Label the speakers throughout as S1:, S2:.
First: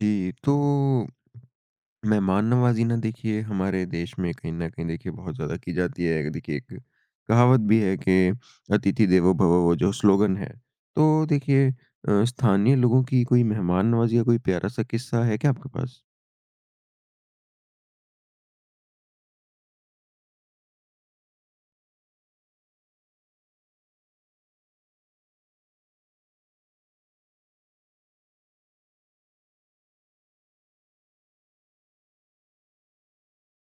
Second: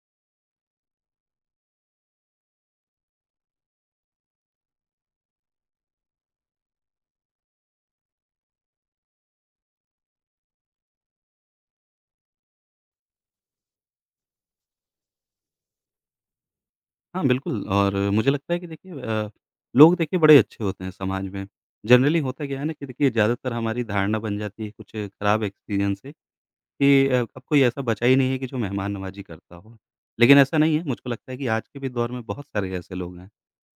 S1: जी, तो मेहमान-नवाज़ी ना देखिए हमारे देश में कहीं न कहीं देखिए बहुत ज़्यादा की जाती है। देखिए एक कहावत भी है कि अतिथि देवो भव वो जो स्लोगन है। तो देखिए स्थानीय लोगों की कोई मेहमान-नवाज़ी या कोई प्यारा-सा किस्सा है क्या आपके पास?
S2: हाँ, बिल्कुल। और मुझे लगता है कि देखिए, लोग देखिए बड़े अच्छे होते हैं समाज में। जनरली होता क्या है ना कि देखिए ज़्यादातर हमारी धारणा बन जाती है कुछ खराब एक्सपीरियंस से कि अब कोई ऐसा बचा ही नहीं है कि जो मेहमान नवाज़ी करता हो। लेकिन ऐसा नहीं है, मुझको लगता है कि आज के भी दौर में बहुत सारे ऐसे लोग हैं,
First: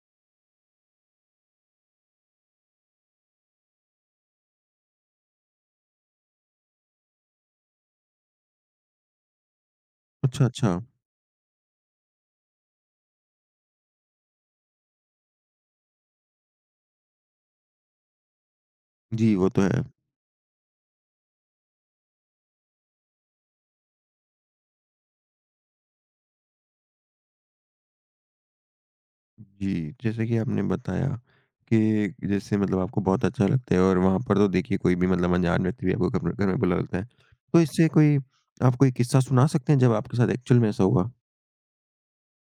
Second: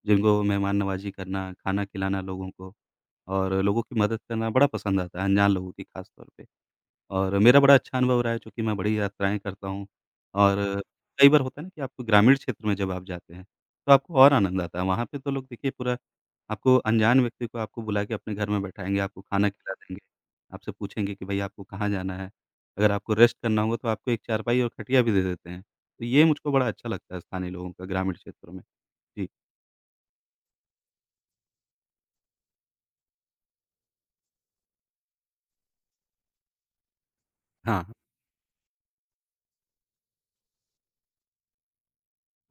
S2: जिनको मेहमान नवाज़ी करना, खाना खिलाना लोगों को और लोगों की मदद करना बड़ा पसंद आता है, अनजान लोगों की ख़ास तौर पे। और मेरा बड़ा अच्छा अनुभव रहा है, चूँकि मैं बड़ी यात्राएँ करता हूँ।
S1: अच्छा,
S2: और
S1: अच्छा।
S2: कई बार होता है ना कि आपको ग्रामीण क्षेत्र में जब आप जाते हैं, तो आपको और आनंद आता है। वहाँ पे तो लोग देखिए पूरा आपको, अनजान व्यक्ति को, आपको बुला के अपने घर में बैठाएँगे, आपको
S1: जी, वो
S2: खाना
S1: तो
S2: खिला
S1: है।
S2: देंगे, आपसे पूछेंगे कि भई आपको कहाँ जाना है? अगर आपको रेस्ट करना होगा तो आपको एक चारपाई और खटिया भी दे देते हैं। तो ये मुझको बड़ा अच्छा लगता है स्थानीय लोगों का ग्रामीण क्षेत्रों में। जी,
S1: जी, जैसे कि आपने बताया कि जैसे मतलब आपको बहुत अच्छा लगता है और वहाँ पर तो देखिए कोई भी मतलब अनजान व्यक्ति भी आपको घर में बुला लेता है। तो
S2: हाँ।
S1: इससे कोई आप कोई किस्सा सुना सकते हैं जब आपके साथ एक्चुअल में ऐसा हुआ?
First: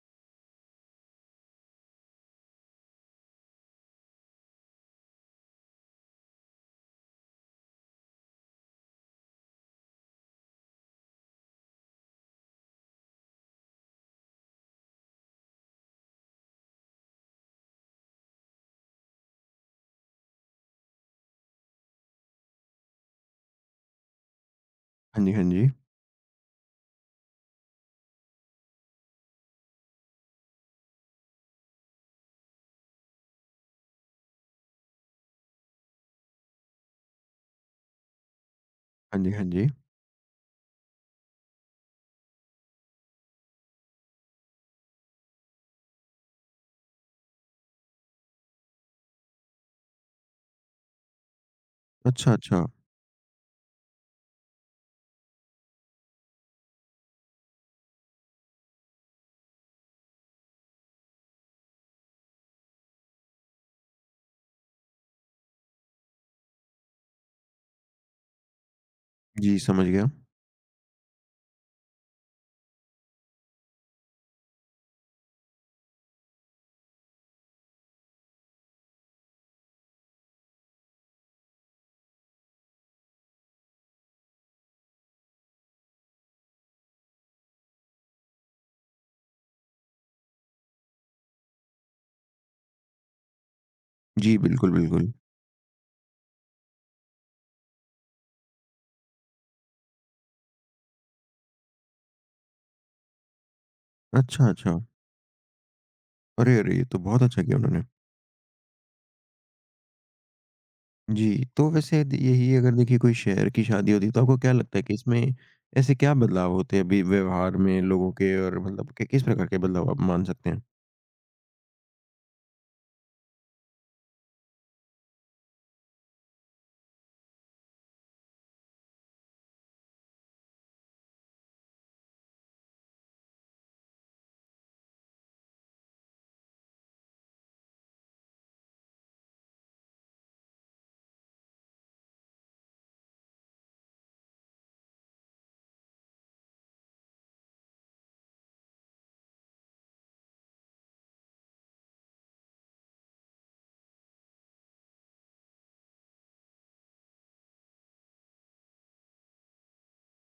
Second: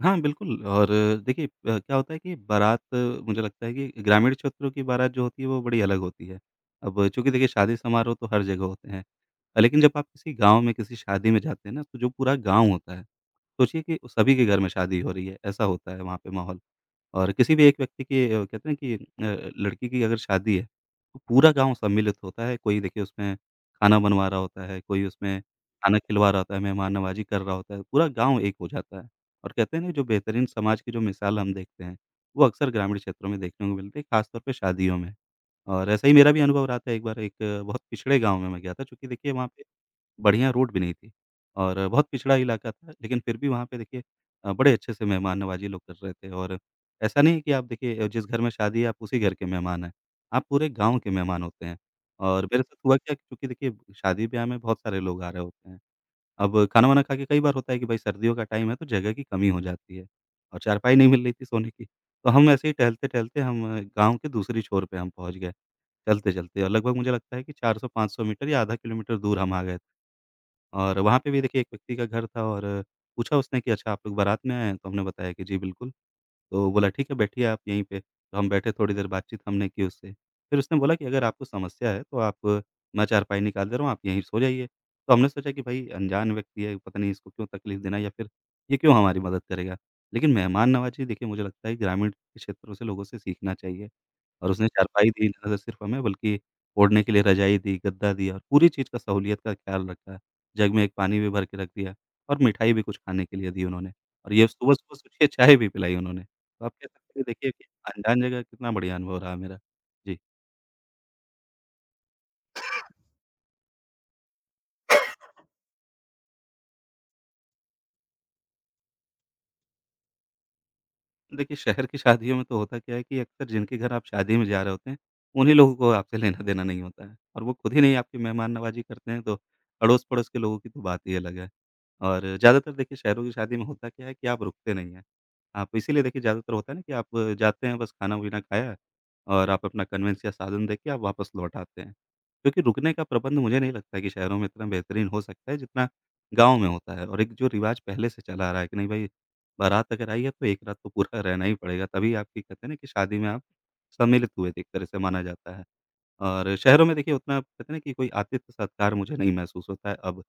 S2: हाँ, बिल्कुल। और देखिए, क्या होता है कि बारात, मुझे लगता है कि ग्रामीण क्षेत्रों की बारात जो होती है वो बड़ी अलग होती है। अब चूँकि देखिए शादी समारोह तो हर जगह होते हैं। लेकिन जब आप किसी गाँव में किसी शादी में जाते हैं ना, तो जो पूरा गाँव होता है, सोचिए कि सभी के घर में शादी हो रही है, ऐसा होता है वहाँ पे माहौल। और किसी भी एक व्यक्ति की, कहते हैं कि लड़की की अगर शादी है, तो पूरा गाँव सम्मिलित होता है। कोई देखिए उसमें खाना बनवा रहा होता है, कोई
S1: हाँ जी,
S2: उसमें
S1: हाँ जी।
S2: खाना खिलवा रहा होता है, मेहमान नवाज़ी कर रहा होता है, पूरा गाँव एक हो जाता है। और कहते हैं ना, जो बेहतरीन समाज की जो मिसाल हम देखते हैं, वो अक्सर ग्रामीण क्षेत्रों में देखने को मिलती है, ख़ासतौर पे शादियों में। और ऐसा ही मेरा भी अनुभव रहा था। एक बार एक बहुत पिछड़े गाँव में मैं गया था, चूँकि
S1: हाँ जी,
S2: देखिए
S1: हाँ
S2: वहाँ पे
S1: जी।
S2: बढ़िया रोड भी नहीं थी और बहुत पिछड़ा इलाका था, लेकिन फिर भी वहाँ पे देखिए बड़े अच्छे से मेहमान-नवाज़ी लोग कर रहे थे। और ऐसा नहीं है कि आप देखिए जिस घर में शादी है, आप उसी घर के मेहमान हैं, आप पूरे गाँव के मेहमान होते हैं।
S1: अच्छा,
S2: और मेरे
S1: अच्छा।
S2: साथ हुआ क्या, क्योंकि देखिए शादी-ब्याह में बहुत सारे लोग आ रहे होते हैं। अब खाना-वाना खा के कई बार होता है कि भाई सर्दियों का टाइम है तो जगह की कमी हो जाती है और चारपाई नहीं मिल रही थी सोने की। तो हम ऐसे ही टहलते-टहलते हम गाँव के दूसरी छोर पे हम पहुँच गए, चलते-चलते, और लगभग मुझे लगता है कि 400-500 मीटर या आधा किलोमीटर दूर हम
S1: जी,
S2: आ गए।
S1: समझ गया।
S2: और वहाँ पे भी देखिए एक व्यक्ति का घर था। और पूछा उसने कि अच्छा आप लोग बारात में आए हैं? तो हमने बताया कि जी बिल्कुल। तो बोला ठीक है बैठिए आप यहीं पे। तो हम बैठे, थोड़ी देर बातचीत हमने की उससे। फिर उसने बोला कि अगर आपको समस्या है तो आप, मैं चारपाई निकाल दे रहा हूँ, आप यहीं सो जाइए। तो हमने सोचा कि भाई अनजान व्यक्ति है, पता नहीं इसको क्यों तकलीफ देना, या फिर ये क्यों हमारी मदद करेगा। लेकिन मेहमान नवाज़ी देखिए मुझे लगता है ग्रामीण के क्षेत्रों से लोगों से सीखना चाहिए।
S1: जी,
S2: और उसने
S1: बिल्कुल,
S2: चारपाई
S1: बिल्कुल।
S2: दी न सिर्फ़ हमें, बल्कि ओढ़ने के लिए रज़ाई दी, गद्दा दिया, और पूरी चीज़ का सहूलियत का ख़्याल रखा। जग में एक पानी भी भर के रख दिया और मिठाई भी कुछ खाने के लिए दी उन्होंने। और
S1: अच्छा,
S2: ये
S1: अच्छा।
S2: सुबह-सुबह सोचिए चाय भी पिलाई उन्होंने।
S1: अरे,
S2: तो आप
S1: अरे! ये
S2: कह
S1: तो
S2: सकते
S1: बहुत
S2: हैं
S1: अच्छा
S2: देखिए
S1: किया
S2: कि
S1: उन्होंने।
S2: अनजान जगह कितना बढ़िया अनुभव रहा मेरा। जी।
S1: जी, तो वैसे द यही अगर देखिए कोई शहर की शादी होती तो आपको क्या लगता है कि इसमें ऐसे क्या बदलाव होते हैं अभी व्यवहार में लोगों के और मतलब कि किस प्रकार के बदलाव आप मान सकते हैं?
S2: देखिए, शहर की शादियों में तो होता क्या है कि अक्सर जिनके घर आप शादी में जा रहे होते हैं, उन्हीं लोगों को आपसे लेना-देना नहीं होता है और वो खुद ही नहीं आपकी मेहमान नवाज़ी करते हैं, तो अड़ोस-पड़ोस के लोगों की तो बात ही अलग है। और ज़्यादातर देखिए शहरों की शादी में होता क्या है कि आप रुकते नहीं हैं। आप इसीलिए देखिए ज़्यादातर होता है ना कि आप जाते हैं, बस खाना-वाना खाया और आप अपना कन्वेंस या साधन देके आप वापस लौट आते हैं। क्योंकि रुकने का प्रबंध मुझे नहीं लगता कि शहरों में इतना बेहतरीन हो सकता है, जितना गाँव में होता है। और एक जो रिवाज़ पहले से चला आ रहा है कि नहीं भाई, बारात अगर आई है तो एक रात तो पूरा रहना ही पड़ेगा, तभी आपकी कहते हैं ना कि शादी में आप सम्मिलित हुए थे एक तरह से माना जाता है। और शहरों में देखिए उतना कहते हैं ना कि कोई आतिथ्य सत्कार मुझे नहीं महसूस होता है अब।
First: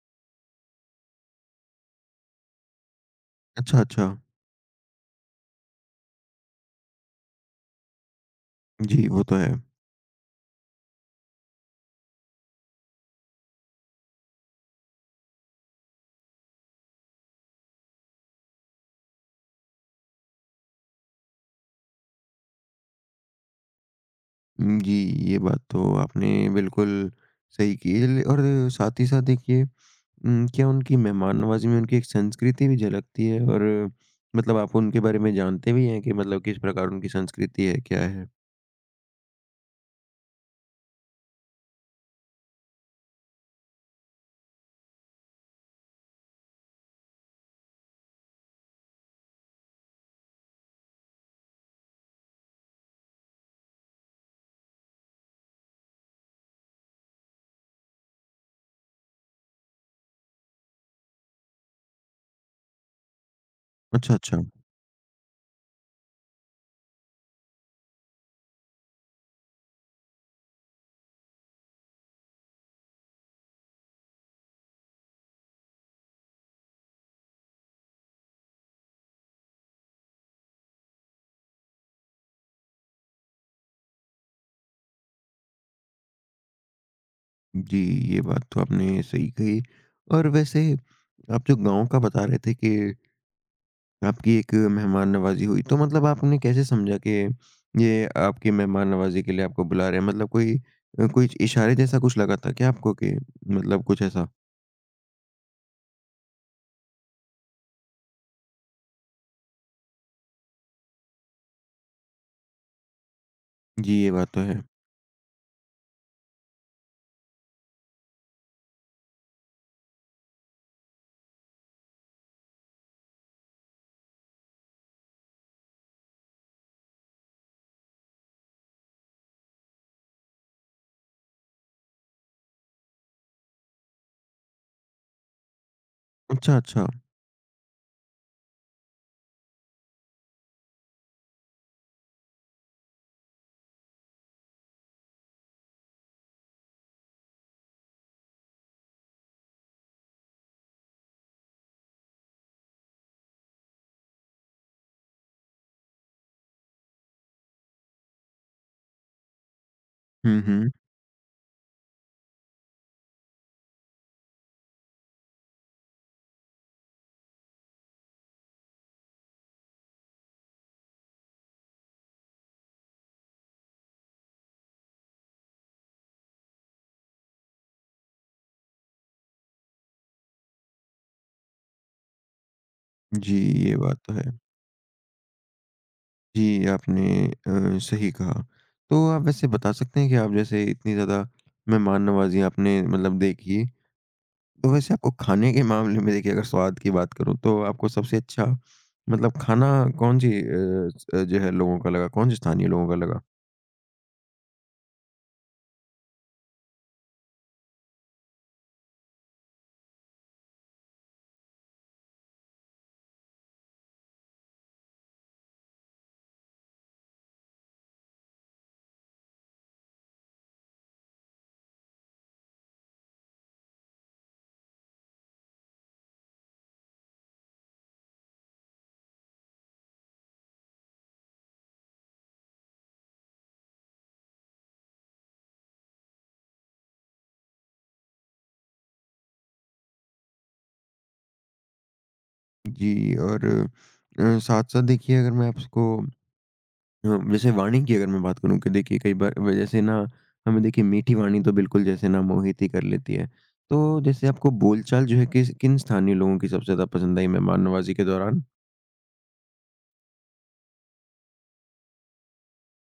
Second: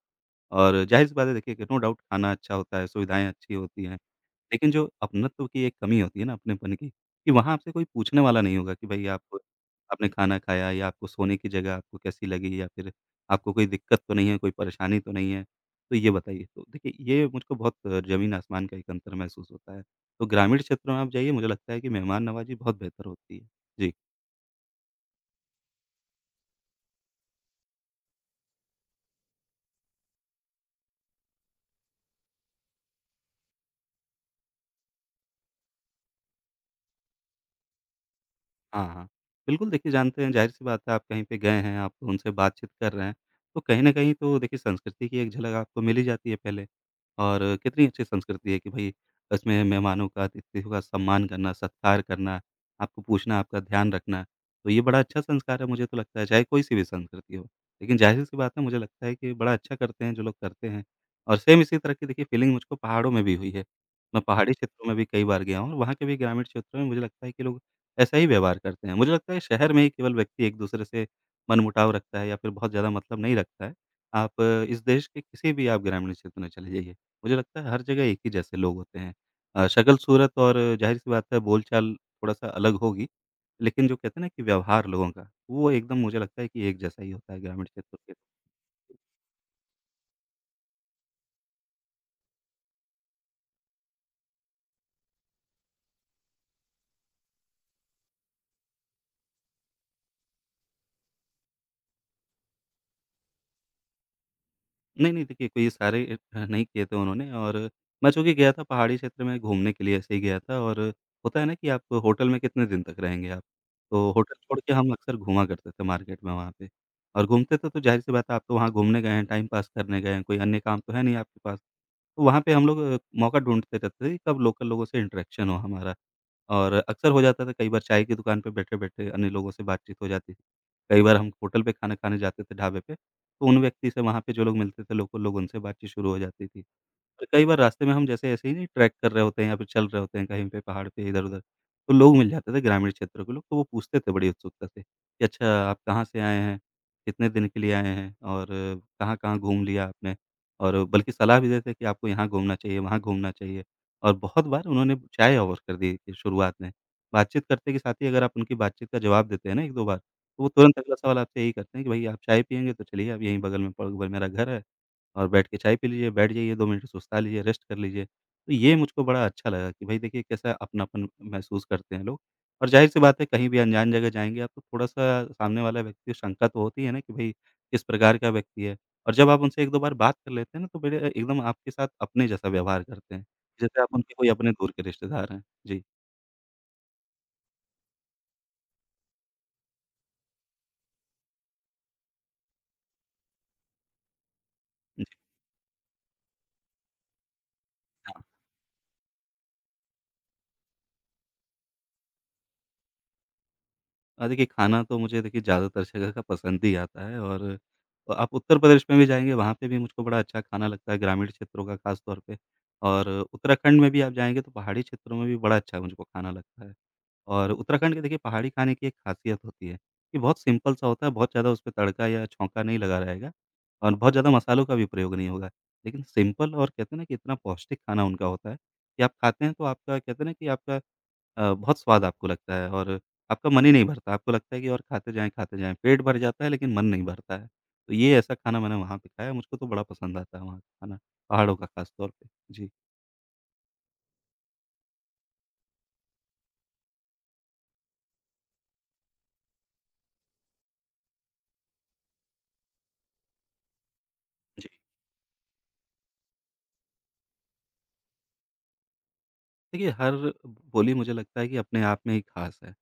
S2: और ज़ाहिर-सी बात है देखिए कि नो डाउट खाना अच्छा होता है, सुविधाएँ अच्छी
S1: अच्छा,
S2: होती हैं,
S1: अच्छा।
S2: लेकिन जो अपनत्व की एक कमी होती है ना, अपनेपन की, कि वहाँ आपसे कोई पूछने वाला नहीं होगा कि भई
S1: जी, वो तो
S2: आप,
S1: है।
S2: आपने खाना खाया, या आपको सोने की जगह आपको कैसी लगी, या फिर आपको कोई दिक्कत तो नहीं है, कोई परेशानी तो नहीं है? तो ये बताइए। तो देखिए, ये मुझको बहुत ज़मीन-आसमान का एक अंतर महसूस होता है। तो ग्रामीण क्षेत्र में आप जाइए, मुझे लगता है कि मेहमान नवाज़ी बहुत बेहतर होती है। जी।
S1: जी, ये बात तो आपने बिल्कुल सही की है और साथ ही साथ देखिए क्या उनकी मेहमान नवाज़ी में उनकी एक संस्कृति भी झलकती है? और मतलब आप उनके बारे में जानते भी हैं कि मतलब किस प्रकार उनकी संस्कृति है, क्या है?
S2: हाँ, हाँ। बिल्कुल, देखिए जानते हैं, ज़ाहिर-सी बात है आप कहीं पे गए हैं, आप उनसे बातचीत कर रहे हैं, तो कहीं न कहीं तो देखिए संस्कृति की एक झलक आपको मिल ही जाती है पहले। और कितनी अच्छी संस्कृति है कि भई इसमें मेहमानों का, अतिथियों का सम्मान करना, सत्कार करना, आपको पूछना, आपका ध्यान रखना। तो ये बड़ा अच्छा संस्कार है मुझे तो लगता है, चाहे कोई-सी भी संस्कृति हो। लेकिन ज़ाहिर-सी बात है मुझे लगता है कि बड़ा अच्छा करते हैं जो लोग करते हैं। और सेम इसी तरह की देखिए फीलिंग मुझको पहाड़ों में भी हुई है।
S1: अच्छा,
S2: मैं
S1: अच्छा।
S2: पहाड़ी क्षेत्रों में भी कई बार गया हूँ और वहाँ के भी ग्रामीण क्षेत्रों में मुझे लगता है कि लोग ऐसा ही व्यवहार करते हैं। मुझे लगता है शहर में ही केवल व्यक्ति एक-दूसरे से मनमुटाव रखता है या फिर बहुत ज़्यादा मतलब नहीं रखता है। आप इस देश के किसी भी आप ग्रामीण क्षेत्र में चले जाइए, मुझे लगता है हर जगह एक ही जैसे लोग होते हैं। शक्ल-सूरत और ज़ाहिर-सी बात है बोलचाल थोड़ा-सा अलग होगी, लेकिन जो कहते हैं ना कि व्यवहार लोगों का, वो एकदम मुझे लगता है कि एक जैसा ही होता है ग्रामीण
S1: जी,
S2: क्षेत्रों के।
S1: ये बात तो आपने सही कही। और वैसे आप जो गाँव का बता रहे थे कि आपकी एक मेहमान नवाज़ी हुई, तो मतलब आपने कैसे समझा कि ये आपकी मेहमान नवाज़ी के लिए आपको बुला रहे हैं? मतलब कोई कोई इशारे जैसा कुछ लगा था क्या आपको कि मतलब कुछ ऐसा?
S2: नहीं, नहीं, देखिए कोई इशारे नहीं किए थे उन्होंने। और मैं चूँकि गया था पहाड़ी क्षेत्र में घूमने के लिए, ऐसे ही गया था। और होता है ना कि आप होटल में कितने दिन तक रहेंगे आप।
S1: जी, ये
S2: तो
S1: बात
S2: होटल
S1: तो
S2: छोड़
S1: है।
S2: के हम अक्सर घूमा करते थे मार्केट में वहाँ पे। और घूमते थे तो ज़ाहिर-सी बात है आप तो वहाँ घूमने गए हैं, टाइम पास करने गए हैं, कोई अन्य काम तो है नहीं आपके पास। तो वहाँ पे हम लोग मौका ढूँढते रहते थे कब लोकल लोगों से इंटरेक्शन हो हमारा। और अक्सर हो जाता था, कई बार चाय की दुकान पे बैठे-बैठे अन्य लोगों से बातचीत हो जाती थी। कई बार हम होटल पे खाना खाने जाते थे ढाबे पे, तो उन व्यक्ति से वहाँ पे जो लोग मिलते थे, लोकल लोग, उनसे बातचीत शुरू हो जाती
S1: अच्छा,
S2: थी।
S1: अच्छा।
S2: और कई बार रास्ते में हम जैसे ऐसे ही नहीं ट्रैक कर रहे होते हैं या फिर चल रहे होते हैं कहीं पे पहाड़ पे इधर-उधर, तो लोग मिल जाते थे, ग्रामीण क्षेत्र के लोग, तो वो पूछते थे बड़ी उत्सुकता से कि अच्छा आप कहाँ से आए हैं? कितने दिन के लिए आए हैं? और कहाँ-कहाँ घूम लिया आपने? और बल्कि सलाह भी देते कि आपको यहाँ घूमना चाहिए, वहाँ घूमना चाहिए। और बहुत बार उन्होंने चाय ऑफ़र कर दी कि शुरुआत में। बातचीत करते के साथ ही अगर आप उनकी बातचीत का जवाब देते हैं ना 1-2 बार,
S1: हुँ,
S2: तो वो
S1: हुँ।
S2: तुरंत अगला सवाल आपसे यही करते हैं कि भाई आप चाय पिएँगे तो चलिए आप यहीं बगल में प ब मेरा घर है और बैठ के चाय पी लीजिए, बैठ जाइए 2 मिनट सुस्ता लीजिए, रेस्ट कर लीजिए। तो ये मुझको बड़ा अच्छा लगा कि भाई देखिए कैसा अपनापन महसूस करते हैं लोग। और ज़ाहिर-सी बात है कहीं भी अनजान जगह जाएँगे आप तो थोड़ा-सा सामने वाला व्यक्ति शंका तो होती है ना कि भाई किस प्रकार का व्यक्ति है। और जब आप उनसे 1-2 बार बात कर लेते हैं ना तो बड़े एकदम आपके साथ अपने जैसा व्यवहार करते हैं।
S1: जी, ये
S2: जैसे आप
S1: बात तो
S2: उनके
S1: है।
S2: कोई अपने दूर के रिश्तेदार हैं। जी।
S1: जी, आपने सही कहा। तो आप वैसे बता सकते हैं कि आप जैसे इतनी ज़्यादा मेहमान-नवाज़ी आपने मतलब देखी, है, तो वैसे
S2: जी,
S1: आपको खाने के मामले में देखिए अगर स्वाद की बात करूँ तो आपको सबसे
S2: हाँ।
S1: अच्छा मतलब खाना कौन-सी अ, स जो है लोगों का लगा, कौन-से स्थानीय लोगों का लगा?
S2: देखिए खाना तो मुझे देखिए ज़्यादातर जगह का पसंद ही आता है। और आप उत्तर प्रदेश में भी जाएँगे वहाँ पे भी मुझको बड़ा अच्छा खाना लगता है ग्रामीण क्षेत्रों का ख़ास तौर पे। और उत्तराखंड में भी आप जाएँगे तो पहाड़ी क्षेत्रों में भी बड़ा अच्छा मुझको खाना लगता है। और उत्तराखंड के देखिए पहाड़ी खाने की एक ख़ासियत होती है कि बहुत सिंपल सा होता है, बहुत ज़्यादा उसपे तड़का या छौंका नहीं लगा रहेगा और बहुत ज़्यादा मसालों का भी प्रयोग नहीं होगा। लेकिन सिंपल और कहते हैं ना कि इतना पौष्टिक खाना उनका होता है कि आप खाते हैं तो आपका कहते हैं ना कि आपका बहुत स्वाद आपको लगता है। और आपका मन ही नहीं भरता, आपको लगता है कि और खाते जाएँ, खाते जाएँ। पेट भर जाता है लेकिन मन नहीं भरता है। तो ये ऐसा खाना मैंने वहाँ पे खाया, मुझको तो बड़ा पसंद आता है वहाँ का खाना, पहाड़ों का ख़ास तौर पे। जी।
S1: जी और साथ-साथ देखिए अगर मैं आपको हाँ, वैसे वाणी की अगर मैं बात करूँ कि देखिए कई बार व जैसे ना हमें देखिए मीठी वाणी तो बिल्कुल जैसे ना मोहित ही कर लेती है। तो जैसे आपको
S2: जी।
S1: बोलचाल जो है किस किन स्थानीय लोगों की सबसे ज़्यादा पसंद आई मेहमान नवाज़ी के दौरान?
S2: देखिए, हर बोली मुझे लगता है कि अपने आप में ही ख़ास है।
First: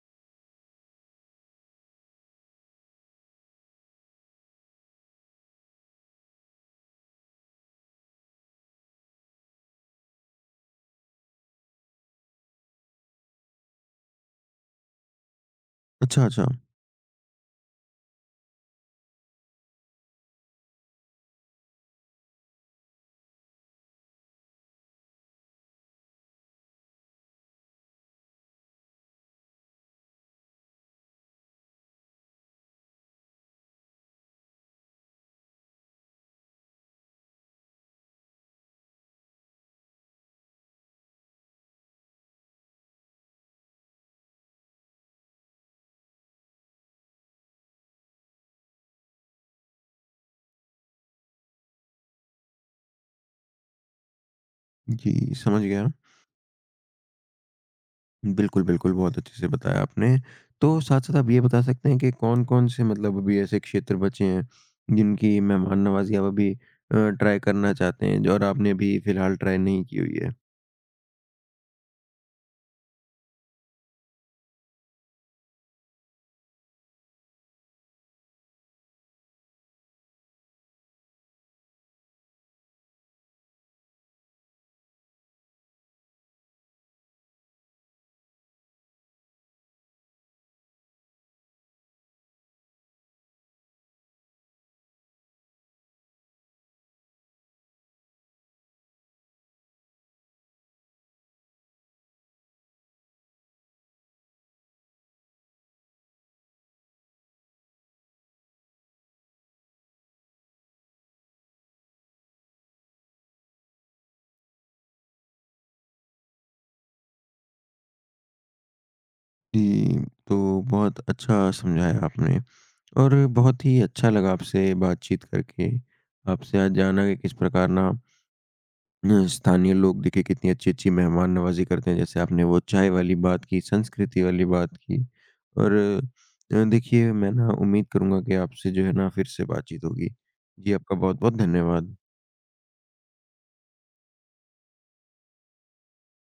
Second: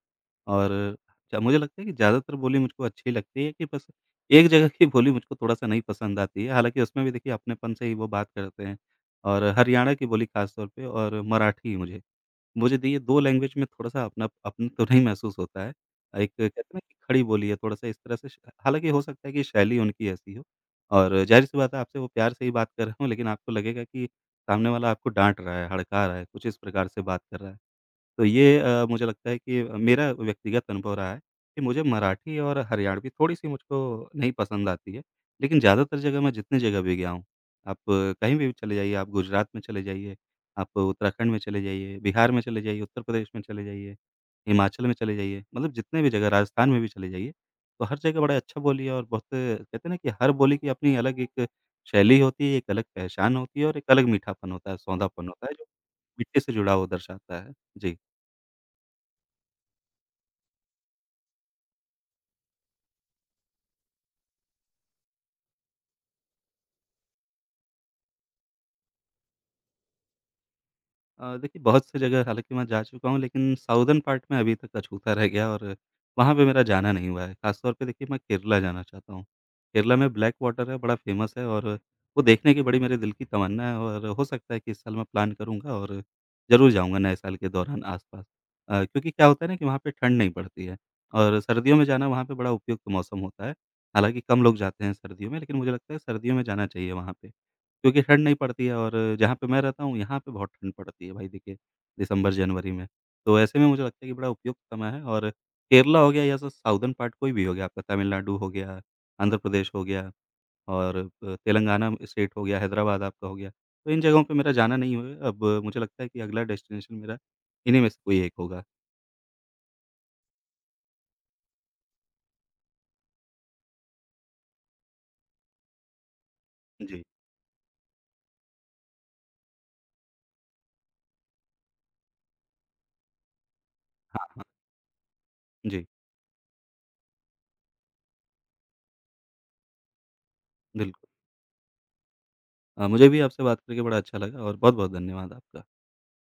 S2: और च मुझे लगता है कि ज़्यादातर बोली मुझको अच्छी लगती है कि बस एक जगह की बोली मुझको थोड़ा-सा नहीं पसंद आती है। हालाँकि उसमें भी देखिए अपनेपन से ही वो बात करते हैं। और हरियाणा की बोली ख़ास तौर पे और मराठी मुझे मुझे देखिए 2 लैंग्वेज में थोड़ा-सा अपन तो नहीं महसूस होता है।
S1: अच्छा,
S2: एक
S1: अच्छा।
S2: कहते हैं ना कि खड़ी बोली है थोड़ा-सा इस तरह से श हालाँकि हो सकता है कि शैली उनकी ऐसी हो और ज़ाहिर-सी बात है आपसे वो प्यार से ही बात कर रहे हों लेकिन आपको लगेगा कि सामने वाला आपको डाँट रहा है, हड़का रहा है, कुछ इस प्रकार से बात कर रहा है। तो ये मुझे लगता है कि मेरा व्यक्तिगत अनुभव रहा है कि मुझे मराठी और हरियाणवी थोड़ी-सी मुझको नहीं पसंद आती है। लेकिन ज़्यादातर जगह मैं जितनी जगह भी गया हूँ, आप कहीं भी चले जाइए, आप गुजरात में चले जाइए, आप उत्तराखंड में चले जाइए, बिहार में चले जाइए, उत्तर प्रदेश में चले जाइए, हिमाचल में चले जाइए, मतलब जितने भी जगह राजस्थान में भी चले जाइए, तो हर जगह बड़ा अच्छा बोली है और बहुत कहते हैं ना कि हर बोली की अपनी अलग एक शैली होती है, एक अलग पहचान होती है और एक अलग मीठापन होता है, सौंधापन
S1: जी,
S2: होता है,
S1: समझ
S2: जो
S1: गया।
S2: मिट्टी से जुड़ाव दर्शाता है। जी।
S1: बिल्कुल, बिल्कुल, बहुत अच्छे से बताया आपने। तो साथ-साथ आप ये बता सकते हैं कि कौन-कौन से मतलब अभी ऐसे क्षेत्र बचे हैं जिनकी मेहमान नवाज़ी आप अभी ट्राई करना चाहते हैं जो और आपने अभी फ़िलहाल ट्राई नहीं की हुई है?
S2: देखिए बहुत सी जगह हालाँकि मैं जा चुका हूँ लेकिन साउदर्न पार्ट में अभी तक अछूता रह गया और वहाँ पे मेरा जाना नहीं हुआ है। ख़ासतौर पे देखिए मैं केरला जाना चाहता हूँ। केरला में ब्लैक वाटर है, बड़ा फ़ेमस है और वो देखने की बड़ी मेरे दिल की तमन्ना है और हो सकता है कि इस साल मैं प्लान करूँगा और ज़रूर जाऊँगा नए साल के दौरान आस-पास। क्योंकि क्या होता है ना कि वहाँ पे ठंड नहीं पड़ती है और सर्दियों में जाना वहाँ पे बड़ा उपयुक्त मौसम होता है। हालाँकि कम लोग जाते हैं सर्दियों में लेकिन मुझे लगता है सर्दियों में जाना चाहिए वहाँ पे। क्योंकि ठंड नहीं पड़ती है और जहाँ पे मैं रहता हूँ, यहाँ पे बहुत ठंड पड़ती है भाई देखिए, दिसंबर-जनवरी में। तो ऐसे में मुझे लगता है कि बड़ा उपयुक्त समय है। और केरला हो गया या स साउदर्न पार्ट कोई भी हो गया, आपका तमिलनाडु हो गया, आंध्र प्रदेश हो गया और तेलंगाना स्टेट हो गया, हैदराबाद आपका हो गया। तो इन जगहों पे मेरा जाना नहीं हुआ है, अब मुझे लगता है कि अगला डेस्टिनेशन मेरा इन्हीं में से कोई एक होगा।
S1: जी, तो बहुत अच्छा समझाया आपने। और बहुत ही अच्छा लगा आपसे बातचीत करके। आपसे आज
S2: जी।
S1: जाना कि किस प्रकार ना स्थानीय लोग देखिए कितनी अच्छी-अच्छी मेहमान नवाज़ी करते हैं। जैसे आपने वो चाय वाली बात की, संस्कृति
S2: हाँ,
S1: वाली
S2: हाँ।
S1: बात की और
S2: जी,
S1: देखिए मैं ना उम्मीद करूँगा कि आपसे जो है ना फिर से बातचीत होगी। जी, आपका
S2: बिल्कुल।
S1: बहुत-बहुत धन्यवाद।
S2: मुझे भी आपसे बात करके बड़ा अच्छा लगा और बहुत-बहुत धन्यवाद आपका।